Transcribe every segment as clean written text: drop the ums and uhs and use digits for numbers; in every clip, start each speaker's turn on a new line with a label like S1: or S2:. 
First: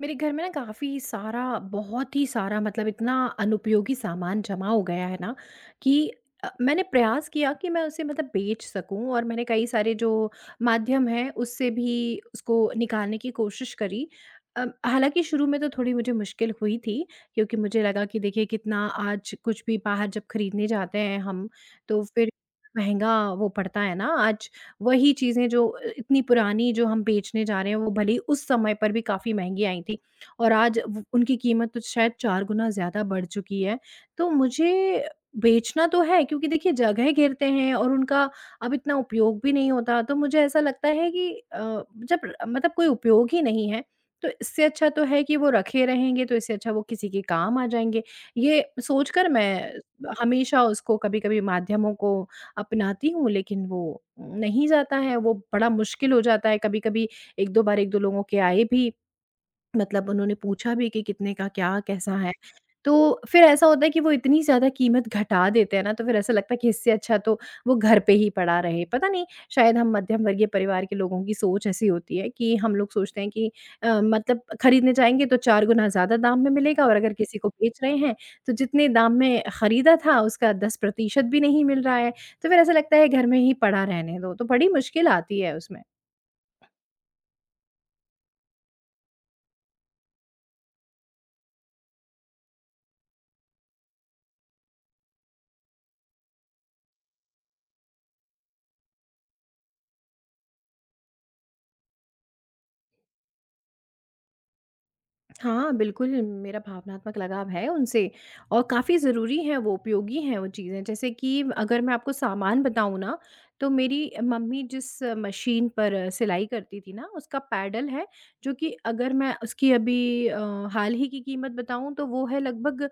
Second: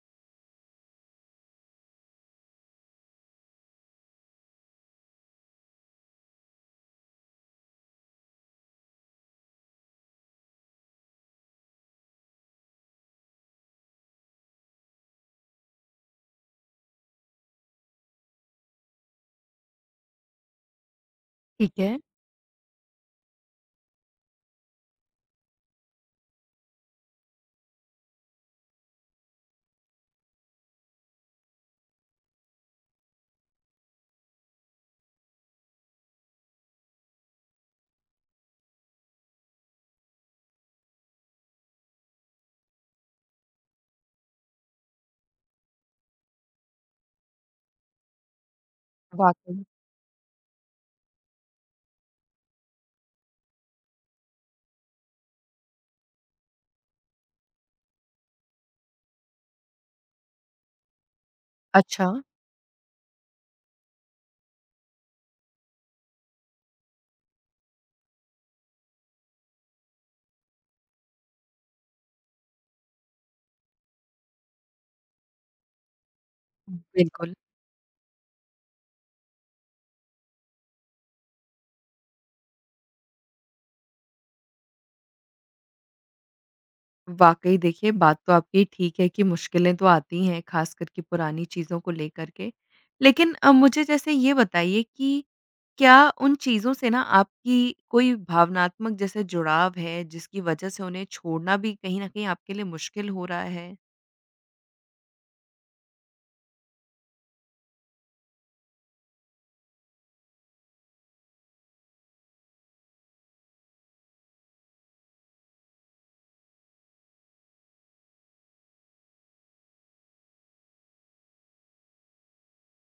S1: मेरे घर में ना काफ़ी सारा बहुत ही सारा मतलब इतना अनुपयोगी सामान जमा हो गया है ना कि मैंने प्रयास किया कि मैं उसे मतलब बेच सकूं, और मैंने कई सारे जो माध्यम हैं उससे भी उसको निकालने की कोशिश करी। हालांकि शुरू में तो थोड़ी मुझे मुश्किल हुई थी, क्योंकि मुझे लगा कि देखिए कितना आज कुछ भी बाहर जब खरीदने जाते हैं हम,
S2: ठीक है।
S1: तो फिर महंगा वो पड़ता है ना। आज वही चीज़ें जो इतनी पुरानी जो हम बेचने जा रहे हैं, वो भले ही उस समय पर भी काफ़ी महँगी आई थी, और आज व उनकी कीमत तो शायद 4 गुना ज़्यादा बढ़ चुकी है। तो मुझे बेचना तो है, क्योंकि देखिए जगह घेरते हैं और उनका अब इतना उपयोग भी नहीं होता। तो मुझे ऐसा लगता है कि जब मतलब कोई उपयोग ही नहीं है, तो इससे अच्छा तो है कि वो रखे रहेंगे तो इससे अच्छा वो किसी के काम आ जाएँगे। ये सोचकर
S2: वाक़ई।
S1: मैं हमेशा उसको कभी-कभी माध्यमों को अपनाती हूँ, लेकिन वो नहीं जाता है, वो बड़ा मुश्किल हो जाता है। कभी-कभी 1-2 बार 1-2 लोगों के आए भी, मतलब उन्होंने पूछा भी कि कितने का क्या
S2: अच्छा।
S1: कैसा है? तो फिर ऐसा होता है कि वो इतनी ज़्यादा कीमत घटा देते हैं ना, तो फिर ऐसा लगता है कि इससे अच्छा तो वो घर पे ही पड़ा रहे। पता नहीं, शायद हम मध्यम वर्गीय परिवार के लोगों की सोच ऐसी होती है कि हम लोग सोचते हैं कि मतलब खरीदने जाएँगे तो 4 गुना ज़्यादा दाम में मिलेगा, और अगर
S2: बिल्कुल।
S1: किसी को बेच रहे हैं तो जितने दाम में खरीदा था उसका 10% भी नहीं मिल रहा है। तो फिर ऐसा लगता है घर में ही पड़ा रहने दो, तो बड़ी मुश्किल आती है उसमें।
S2: वाक़ई देखिए बात तो आपकी ठीक है कि मुश्किलें तो आती हैं, ख़ास करके पुरानी चीज़ों को लेकर के। लेकिन मुझे जैसे ये बताइए कि क्या उन चीज़ों से ना आपकी कोई भावनात्मक जैसे जुड़ाव है, जिसकी वजह से उन्हें छोड़ना भी कहीं न कहीं आपके लिए मुश्किल हो रहा है?
S1: हाँ, बिल्कुल, मेरा भावनात्मक लगाव है उनसे, और काफ़ी ज़रूरी हैं वो, उपयोगी हैं वो चीज़ें। जैसे कि अगर मैं आपको सामान बताऊँ ना, तो मेरी मम्मी जिस मशीन पर सिलाई करती थी ना, उसका पैडल है, जो कि अगर मैं उसकी अभी हाल ही की कीमत बताऊँ, तो वो है लगभग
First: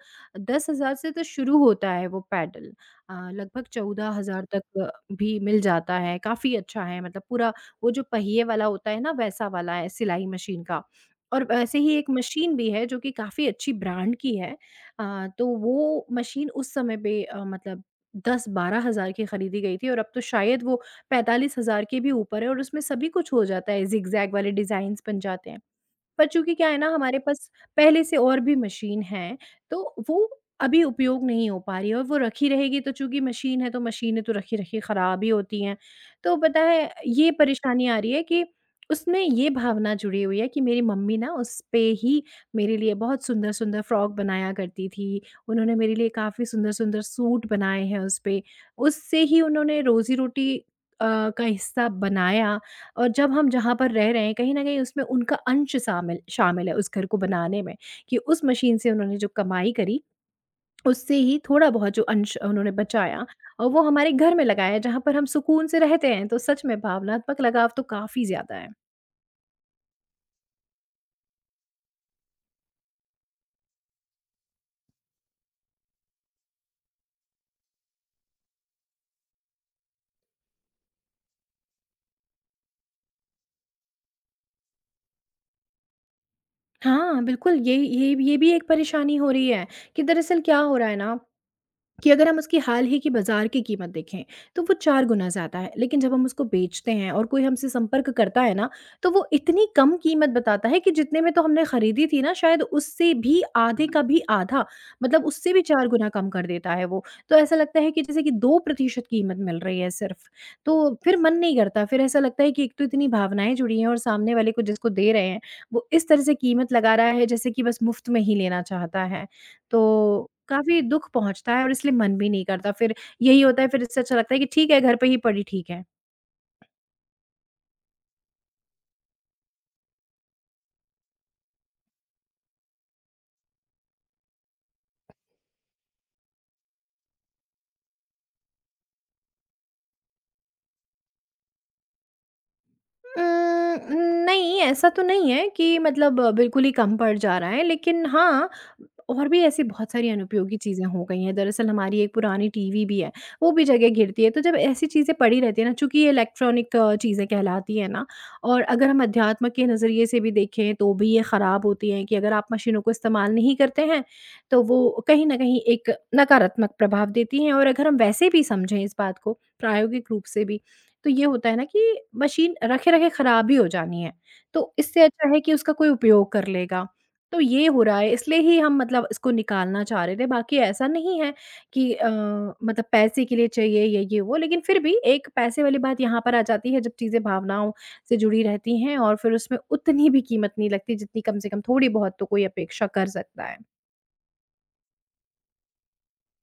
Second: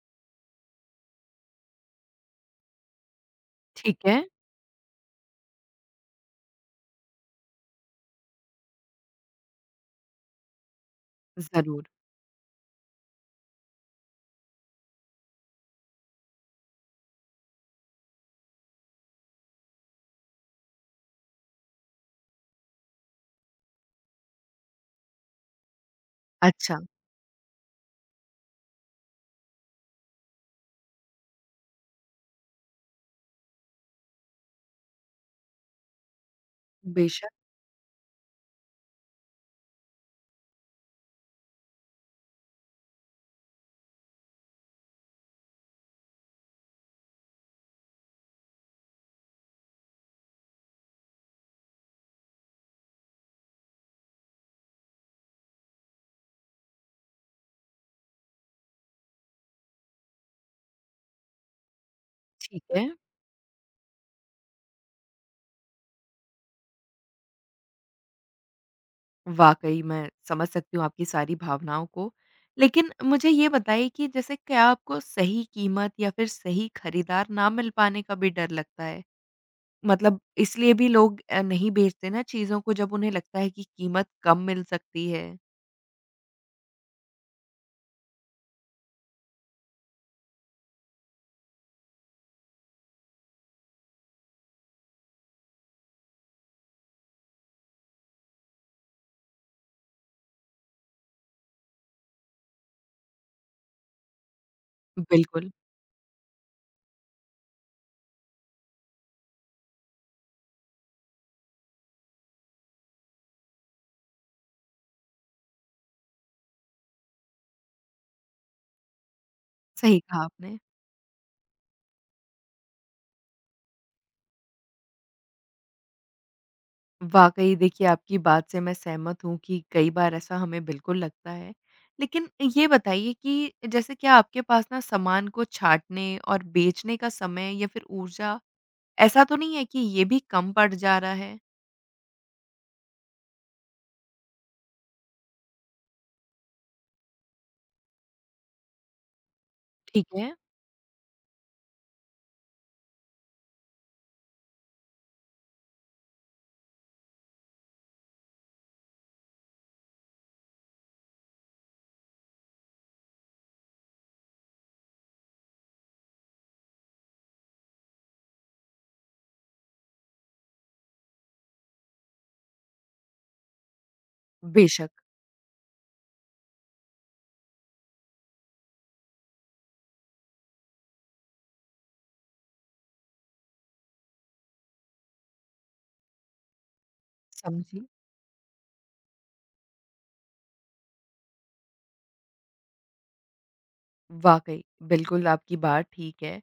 S1: 10,000 से तो शुरू होता है वो पैडल। लगभग
S2: ठीक है।
S1: 14,000 तक भी मिल जाता है, काफ़ी अच्छा है। मतलब पूरा वो जो पहिए वाला होता है ना, वैसा वाला है सिलाई मशीन का। और वैसे
S2: ज़रूर।
S1: ही एक मशीन भी है जो कि काफ़ी अच्छी ब्रांड की है। अ, तो वो मशीन उस समय पे मतलब 10-12 हज़ार की खरीदी गई थी, और अब तो शायद वो 45 हज़ार के भी ऊपर है, और उसमें सभी कुछ हो जाता है, ज़िग-ज़ैग वाले डिज़ाइन्स बन जाते हैं। पर चूँकि क्या है
S2: अच्छा।
S1: ना, हमारे पास पहले से और भी मशीन हैं, तो वो अभी उपयोग नहीं हो पा रही है, और वो रखी रहेगी तो चूँकि मशीन है तो मशीनें तो रखी-रखी ख़राब ही होती हैं। तो पता है ये
S2: बेशक।
S1: परेशानी आ रही है कि उसमें ये भावना जुड़ी हुई है कि मेरी मम्मी ना उस पे ही मेरे लिए बहुत सुंदर-सुंदर फ्रॉक बनाया करती थी। उन्होंने मेरे लिए काफ़ी सुंदर-सुंदर सूट बनाए हैं उस पे। उससे ही उन्होंने रोज़ी-रोटी अ, का हिस्सा बनाया, और जब हम जहाँ पर रह रहे हैं कहीं न कहीं उसमें उनका अंश शामिल शामिल है उस घर को बनाने में, कि उस मशीन से उन्होंने जो कमाई करी, उससे ही थोड़ा-बहुत जो अंश
S2: ठीक
S1: उन्होंने
S2: है।
S1: बचाया और वो हमारे घर में लगाया जहाँ पर हम सुकून से रहते हैं, तो सच में भावनात्मक लगाव तो काफ़ी ज़्यादा है।
S2: वाक़ई मैं समझ सकती हूँ आपकी सारी भावनाओं को। लेकिन मुझे ये बताइए कि जैसे क्या आपको सही कीमत या फिर सही खरीदार ना मिल पाने का भी डर लगता है? मतलब इसलिए भी लोग नहीं बेचते ना चीज़ों को जब उन्हें लगता है कि कीमत कम मिल सकती है।
S1: हाँ, बिल्कुल, ये भी एक परेशानी हो रही है, कि दरअसल क्या हो रहा है ना, कि अगर हम उसकी हाल ही की बाज़ार की कीमत देखें, तो वो 4 गुना ज़्यादा है। लेकिन जब हम उसको बेचते हैं और कोई हमसे संपर्क करता है ना, तो वो इतनी कम कीमत बताता है कि जितने में तो हमने खरीदी थी ना, शायद उससे भी आधे का भी आधा, मतलब
S2: बिल्कुल।
S1: उससे भी 4 गुना कम कर देता है वो। तो ऐसा लगता है कि जैसे कि 2% कीमत मिल रही है सिर्फ़। तो फिर मन नहीं करता, फिर ऐसा लगता है कि एक तो इतनी भावनाएँ जुड़ी हैं, और सामने वाले को जिसको दे रहे हैं, वो इस तरह से कीमत लगा रहा है जैसे कि बस मुफ़्त में ही लेना चाहता है।
S2: सही कहा
S1: तो
S2: आपने।
S1: काफ़ी दुःख पहुँचता है और इसलिए मन भी नहीं करता। फिर यही होता है, फिर इससे अच्छा लगता है कि ठीक है घर पे ही पड़ी ठीक है।
S2: वाक़ई देखिए आपकी बात से मैं सहमत हूँ कि कई बार ऐसा हमें बिल्कुल लगता है। लेकिन ये बताइए कि जैसे क्या आपके पास ना सामान को छाँटने और बेचने का समय या फिर ऊर्जा ऐसा तो नहीं है कि ये भी कम पड़ जा रहा है?
S1: उम, नहीं, ऐसा तो नहीं है कि मतलब बिल्कुल ही कम पड़ जा रहा है, लेकिन हाँ, और भी ऐसी बहुत
S2: ठीक
S1: सारी
S2: है।
S1: अनुपयोगी चीज़ें हो गई हैं। दरअसल हमारी एक पुरानी टीवी भी है, वो भी जगह घेरती है, तो जब ऐसी चीज़ें पड़ी रहती हैं ना, चूँकि ये इलेक्ट्रॉनिक चीज़ें कहलाती हैं ना, और अगर हम अध्यात्म के नज़रिए से भी देखें, तो भी ये ख़राब होती हैं कि अगर आप मशीनों को इस्तेमाल नहीं करते हैं, तो वो कहीं न कहीं एक नकारात्मक प्रभाव देती हैं, और अगर हम वैसे भी समझें इस बात को, प्रायोगिक रूप से भी, तो ये होता है ना कि मशीन रखे-रखे खराब ही हो जानी है, तो
S2: बेशक।
S1: इससे अच्छा है कि उसका कोई उपयोग कर लेगा। तो ये हो रहा है इसलिए ही हम मतलब इसको निकालना चाह रहे थे, बाकी ऐसा नहीं है कि मतलब पैसे के लिए चाहिए या ये वो, लेकिन फिर भी एक पैसे वाली बात यहाँ पर आ जाती है जब चीज़ें भावनाओं
S2: समझी।
S1: से जुड़ी रहती हैं, और फिर उसमें उतनी भी कीमत नहीं लगती जितनी कम से कम थोड़ी बहुत तो कोई अपेक्षा कर सकता है।
S2: वाक़ई, बिल्कुल आपकी बात ठीक है।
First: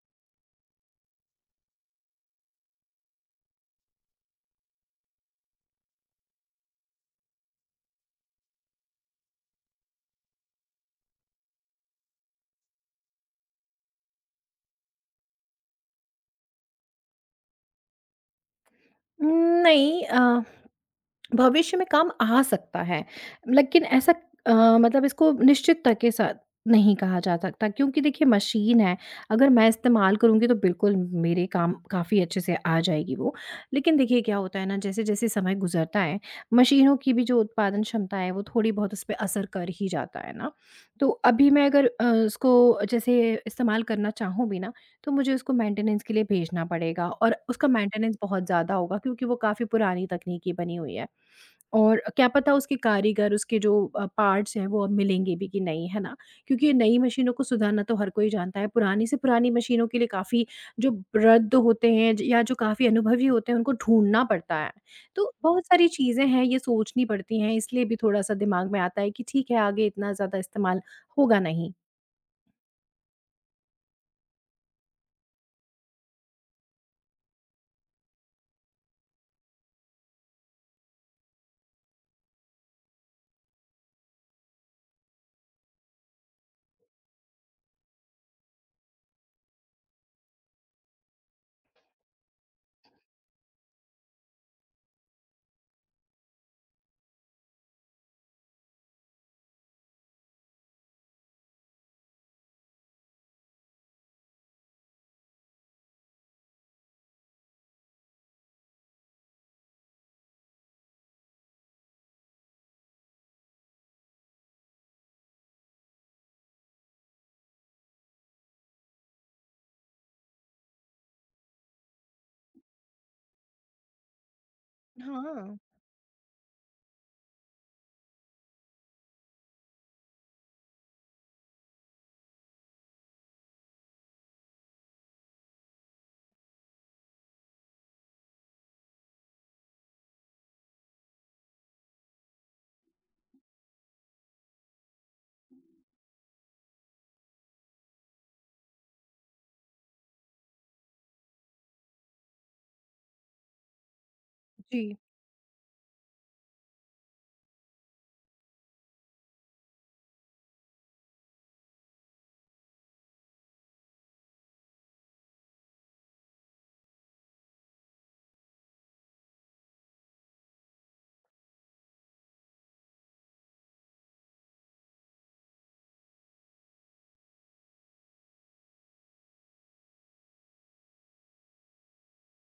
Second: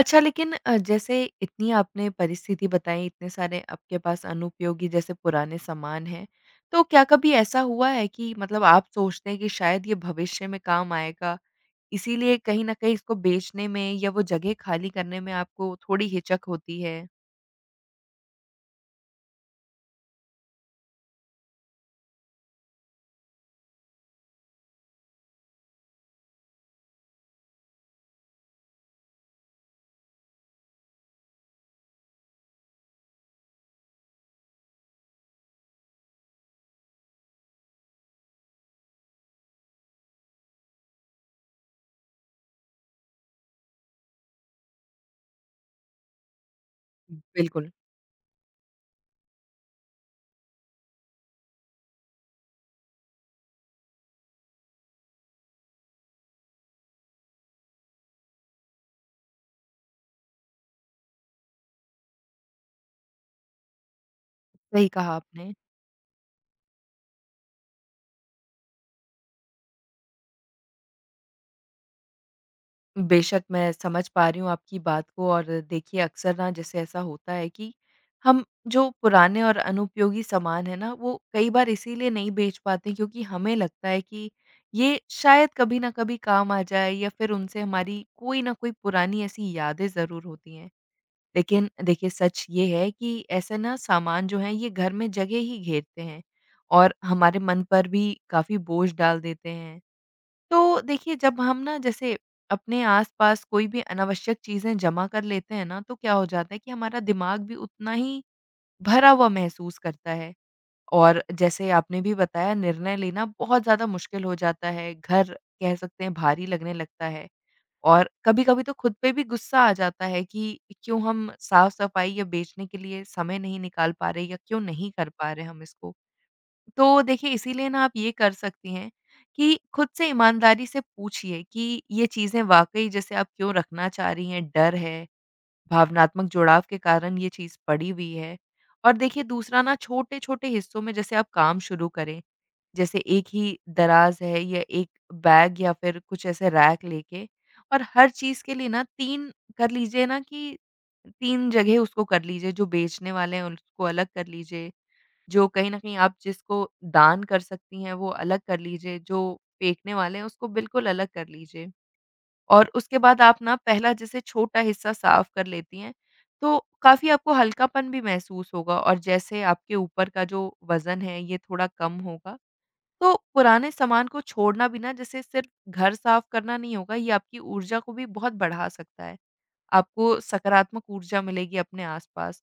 S2: अच्छा लेकिन जैसे इतनी आपने परिस्थिति बताई, इतने सारे आपके पास अनुपयोगी जैसे पुराने सामान हैं, तो क्या कभी ऐसा हुआ है कि मतलब आप सोचते हैं कि शायद ये भविष्य में काम आएगा, इसीलिए कहीं न कहीं इसको बेचने में या वो जगह खाली करने में आपको थोड़ी हिचक होती है?
S1: उम, नहीं भविष्य में काम आ सकता है। लेकिन ऐसा अ, मतलब इसको निश्चितता के साथ नहीं कहा जा सकता, क्योंकि देखिए मशीन है, अगर मैं इस्तेमाल करूँगी तो बिल्कुल मेरे काम काफ़ी अच्छे से आ जाएगी वो। लेकिन देखिए क्या होता है ना जैसे-जैसे समय गुज़रता है, मशीनों की भी जो उत्पादन क्षमता है वो थोड़ी बहुत उसपे असर कर ही जाता है ना। तो अभी मैं अगर उसको जैसे इस्तेमाल करना चाहूँ भी ना, तो मुझे उसको मेंटेनेंस के लिए भेजना पड़ेगा, और उसका
S2: बिल्कुल।
S1: मेंटेनेंस बहुत ज़्यादा होगा क्योंकि वो काफ़ी पुरानी तकनीकी बनी हुई है। और क्या पता उसके कारीगर, उसके जो पार्ट्स हैं वो अब मिलेंगे भी कि नहीं, है ना? क्योंकि ये नई मशीनों को सुधारना तो हर कोई जानता है, पुरानी से पुरानी मशीनों के लिए काफ़ी जो वृद्ध होते हैं ज या जो काफ़ी अनुभवी होते हैं, उनको ढूँढना पड़ता है।
S2: सही कहा
S1: तो
S2: आपने।
S1: बहुत सारी चीज़ें हैं, ये सोचनी पड़ती हैं, इसलिए भी थोड़ा-सा दिमाग में आता है कि ठीक है, आगे इतना ज़्यादा इस्तेमाल होगा नहीं।
S2: बेशक, मैं समझ पा रही हूँ आपकी बात को। और देखिए अक्सर ना जैसे ऐसा होता है कि हम जो पुराने और अनुपयोगी सामान है ना वो कई बार इसीलिए नहीं बेच पाते क्योंकि हमें लगता है कि ये शायद कभी ना कभी काम आ जाए या फिर उनसे हमारी कोई ना कोई पुरानी ऐसी यादें ज़रूर होती हैं। लेकिन देखिए सच ये है कि ऐसे ना सामान जो हैं ये घर में जगह ही घेरते हैं और हमारे मन पर भी काफ़ी बोझ डाल देते हैं। तो देखिए जब हम ना जैसे अपने आस-पास कोई भी अनावश्यक चीज़ें जमा कर लेते हैं ना, तो क्या हो जाता है कि हमारा दिमाग भी उतना ही भरा हुआ महसूस करता है। और जैसे आपने भी बताया निर्णय लेना बहुत ज़्यादा मुश्किल हो जाता है, घर कह सकते हैं भारी लगने लगता है। और कभी-कभी तो खुद पे भी गुस्सा आ जाता है कि क्यों हम साफ-सफाई या बेचने के लिए समय नहीं निकाल पा रहे या क्यों नहीं कर पा रहे
S1: हाँ।
S2: हम इसको। तो देखिए इसीलिए ना आप ये कर सकती हैं कि खुद से ईमानदारी से पूछिए कि ये चीज़ें वाक़ई जैसे आप क्यों रखना चाह रही हैं, डर है, भावनात्मक जुड़ाव के कारण ये चीज़ पड़ी हुई है। और देखिए दूसरा ना छोटे-छोटे हिस्सों में जैसे आप काम शुरू करें, जैसे एक ही दराज़ है या एक बैग या फिर कुछ ऐसे रैक लेके और हर चीज़ के लिए ना 3 कर लीजिए ना कि 3 जगह उसको कर लीजिए, जो बेचने वाले हैं उनको अलग कर लीजिए,
S1: जी।
S2: जो कहीं न कहीं आप जिसको दान कर सकती हैं, वो अलग कर लीजिए, जो फेंकने वाले हैं, उसको बिल्कुल अलग कर लीजिए। और उसके बाद आप ना पहला जैसे छोटा हिस्सा साफ कर लेती हैं, तो काफ़ी आपको हल्कापन भी महसूस होगा और जैसे आपके ऊपर का जो वज़न है, ये थोड़ा कम होगा। तो पुराने सामान को छोड़ना भी ना जैसे सिर्फ़ घर साफ करना नहीं होगा, ये आपकी ऊर्जा को भी बहुत बढ़ा सकता है। आपको सकारात्मक ऊर्जा मिलेगी अपने आस-पास।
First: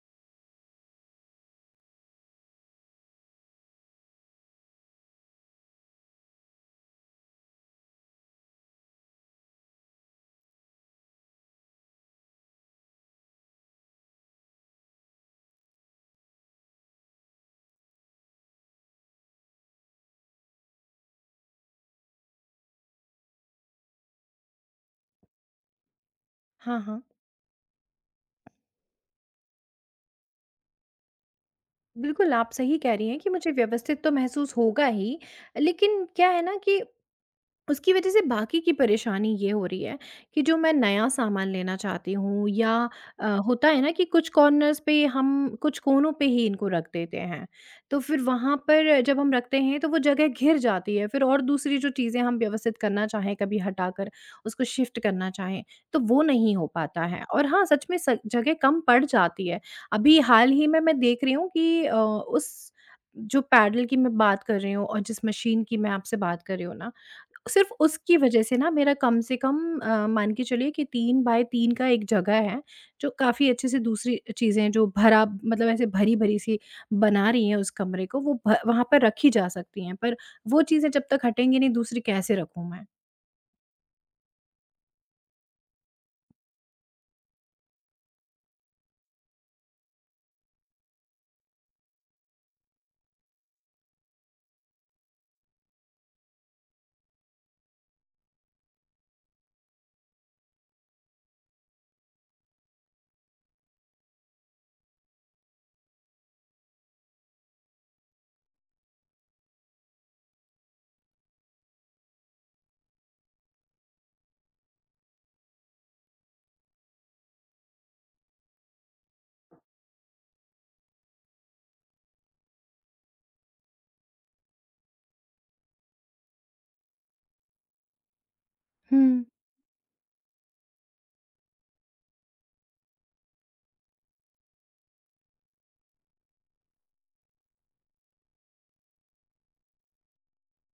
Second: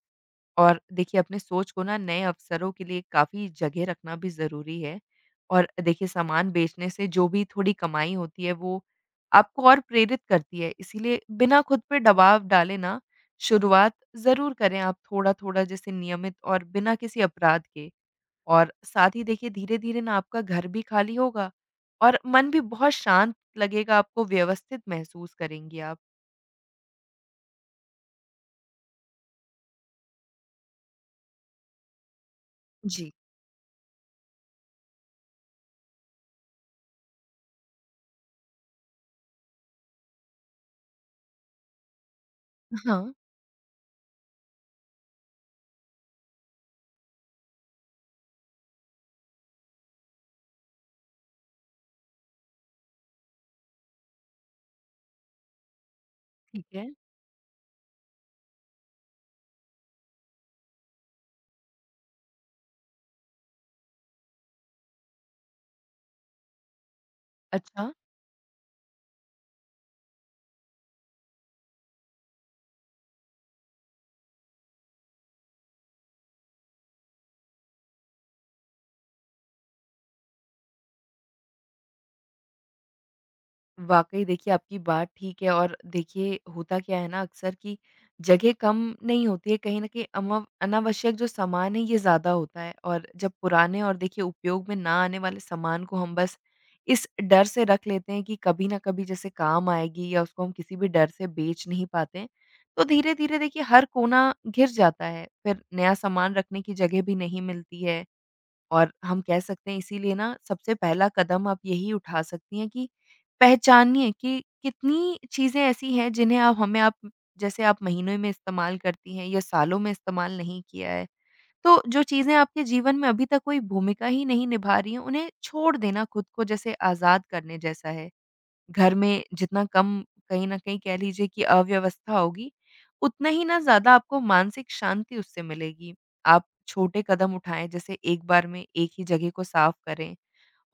S2: और देखिए अपने सोच को ना नए अवसरों के लिए काफ़ी जगह रखना भी ज़रूरी है। और देखिए सामान बेचने से जो भी थोड़ी कमाई होती है वो आपको और प्रेरित करती है। इसीलिए बिना खुद पे दबाव डाले ना शुरुआत ज़रूर करें आप थोड़ा-थोड़ा जैसे नियमित और बिना किसी अपराध के। और साथ ही देखिए धीरे-धीरे ना आपका घर भी खाली होगा और मन भी बहुत शांत लगेगा, आपको व्यवस्थित महसूस करेंगी आप।
S1: हाँ, हाँ। बिल्कुल, आप सही कह रही
S2: जी।
S1: हैं कि मुझे व्यवस्थित तो महसूस होगा ही, लेकिन क्या है ना कि उसकी वजह से बाकी की परेशानी ये हो रही है कि जो मैं नया सामान लेना चाहती हूँ या
S2: हाँ,
S1: होता है ना कि कुछ कॉर्नर्स पे हम कुछ कोनों पे ही इनको रख देते हैं, तो फिर वहाँ पर जब हम रखते हैं तो वो जगह घिर जाती है, फिर और दूसरी जो चीज़ें हम व्यवस्थित करना चाहें कभी हटाकर उसको शिफ्ट करना चाहें तो वो नहीं
S2: ठीक
S1: हो
S2: है।
S1: पाता है। और हाँ, सच में जगह कम पड़ जाती है। अभी हाल ही में मैं देख रही हूँ कि उस जो पैडल की मैं बात कर रही हूँ, और जिस मशीन की मैं आपसे बात कर रही हूँ ना, सिर्फ़
S2: अच्छा।
S1: उसकी वजह से ना मेरा कम से कम मान के चलिए कि 3 बाय 3 का एक जगह है, जो काफ़ी अच्छे से दूसरी चीज़ें जो भरा मतलब ऐसे भरी-भरी सी बना रही हैं उस कमरे को वो भ वहाँ पर रखी जा सकती हैं, पर वो चीज़ें जब तक हटेंगी नहीं दूसरी कैसे रखूँ मैं?
S2: वाक़ई देखिए, आपकी बात ठीक है। और देखिए होता क्या है ना अक्सर कि जगह कम नहीं होती है, कहीं न कहीं अमव अनावश्यक जो सामान है ये ज़्यादा होता है और जब पुराने और देखिए उपयोग में ना आने वाले सामान को हम बस इस डर से रख लेते हैं कि कभी न कभी जैसे काम आएगी या उसको हम किसी भी डर से बेच नहीं पाते हैं। तो धीरे-धीरे देखिए हर कोना घिर जाता है, फिर नया सामान रखने की जगह भी नहीं मिलती है और हम कह सकते हैं इसीलिए ना सबसे पहला कदम आप यही उठा सकती हैं कि पहचानिए कि कितनी चीज़ें ऐसी हैं जिन्हें आप जैसे आप महीनों में इस्तेमाल करती हैं या सालों में इस्तेमाल नहीं किया है। तो जो चीज़ें आपके जीवन में अभी तक कोई भूमिका ही नहीं निभा रही हैं, उन्हें छोड़ देना खुद को जैसे आज़ाद करने जैसा है। घर
S1: हुँ,
S2: में जितना कम कहीं न कहीं कह लीजिए कि अव्यवस्था होगी, उतना ही ना ज़्यादा आपको मानसिक शांति उससे मिलेगी। आप छोटे कदम उठाएँ जैसे एक बार में एक ही जगह को साफ करें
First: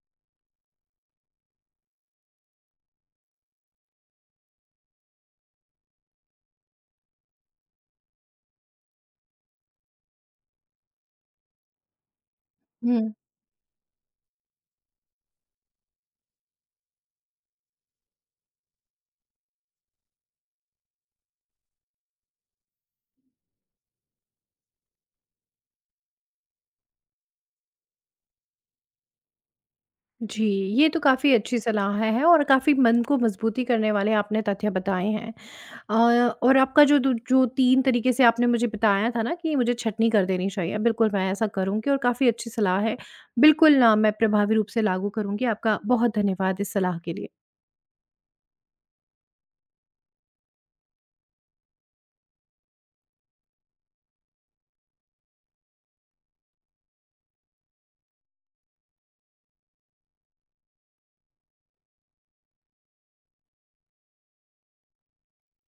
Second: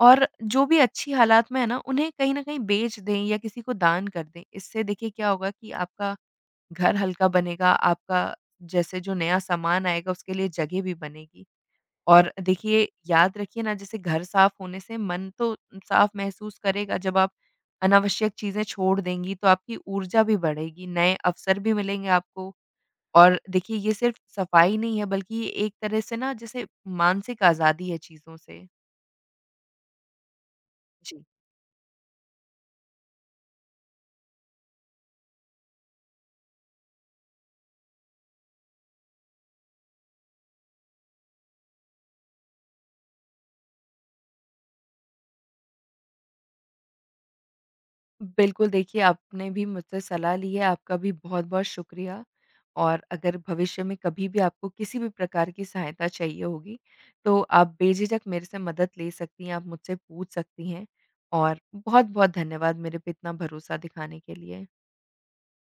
S2: और जो भी अच्छी हालात में है ना, उन्हें कहीं न कहीं बेच दें या किसी को दान कर दें। इससे देखिए क्या होगा कि आपका घर हल्का बनेगा, आपका जैसे जो नया सामान आएगा उसके लिए जगह भी बनेगी। और देखिए,
S1: हुँ।
S2: याद रखिए ना जैसे घर साफ होने से मन तो साफ महसूस करेगा जब आप अनावश्यक चीज़ें छोड़ देंगी तो आपकी ऊर्जा भी बढ़ेगी, नए अवसर भी मिलेंगे आपको। और देखिए ये सिर्फ सफाई नहीं है बल्कि ये एक तरह से ना जैसे मानसिक आज़ादी है चीज़ों से।
S1: जी, ये तो
S2: जी।
S1: काफ़ी अच्छी सलाह है, और काफ़ी मन को मजबूती करने वाले आपने तथ्य बताए हैं। अ, और आपका जो दू जो 3 तरीके से आपने मुझे बताया था ना कि मुझे छँटनी कर देनी चाहिए, बिल्कुल मैं ऐसा करूँगी और काफ़ी अच्छी सलाह है। बिल्कुल ना मैं प्रभावी रूप से लागू करूँगी। आपका बहुत धन्यवाद इस सलाह के लिए।
S2: बिल्कुल, देखिए आपने भी मुझसे सलाह ली है, आपका भी बहुत-बहुत शुक्रिया। और अगर भविष्य में कभी भी आपको किसी भी प्रकार की सहायता चाहिए होगी, तो आप बेझिझक मेरे से मदद ले सकती हैं, आप मुझसे पूछ सकती हैं। और बहुत-बहुत धन्यवाद मेरे पे इतना भरोसा दिखाने के लिए।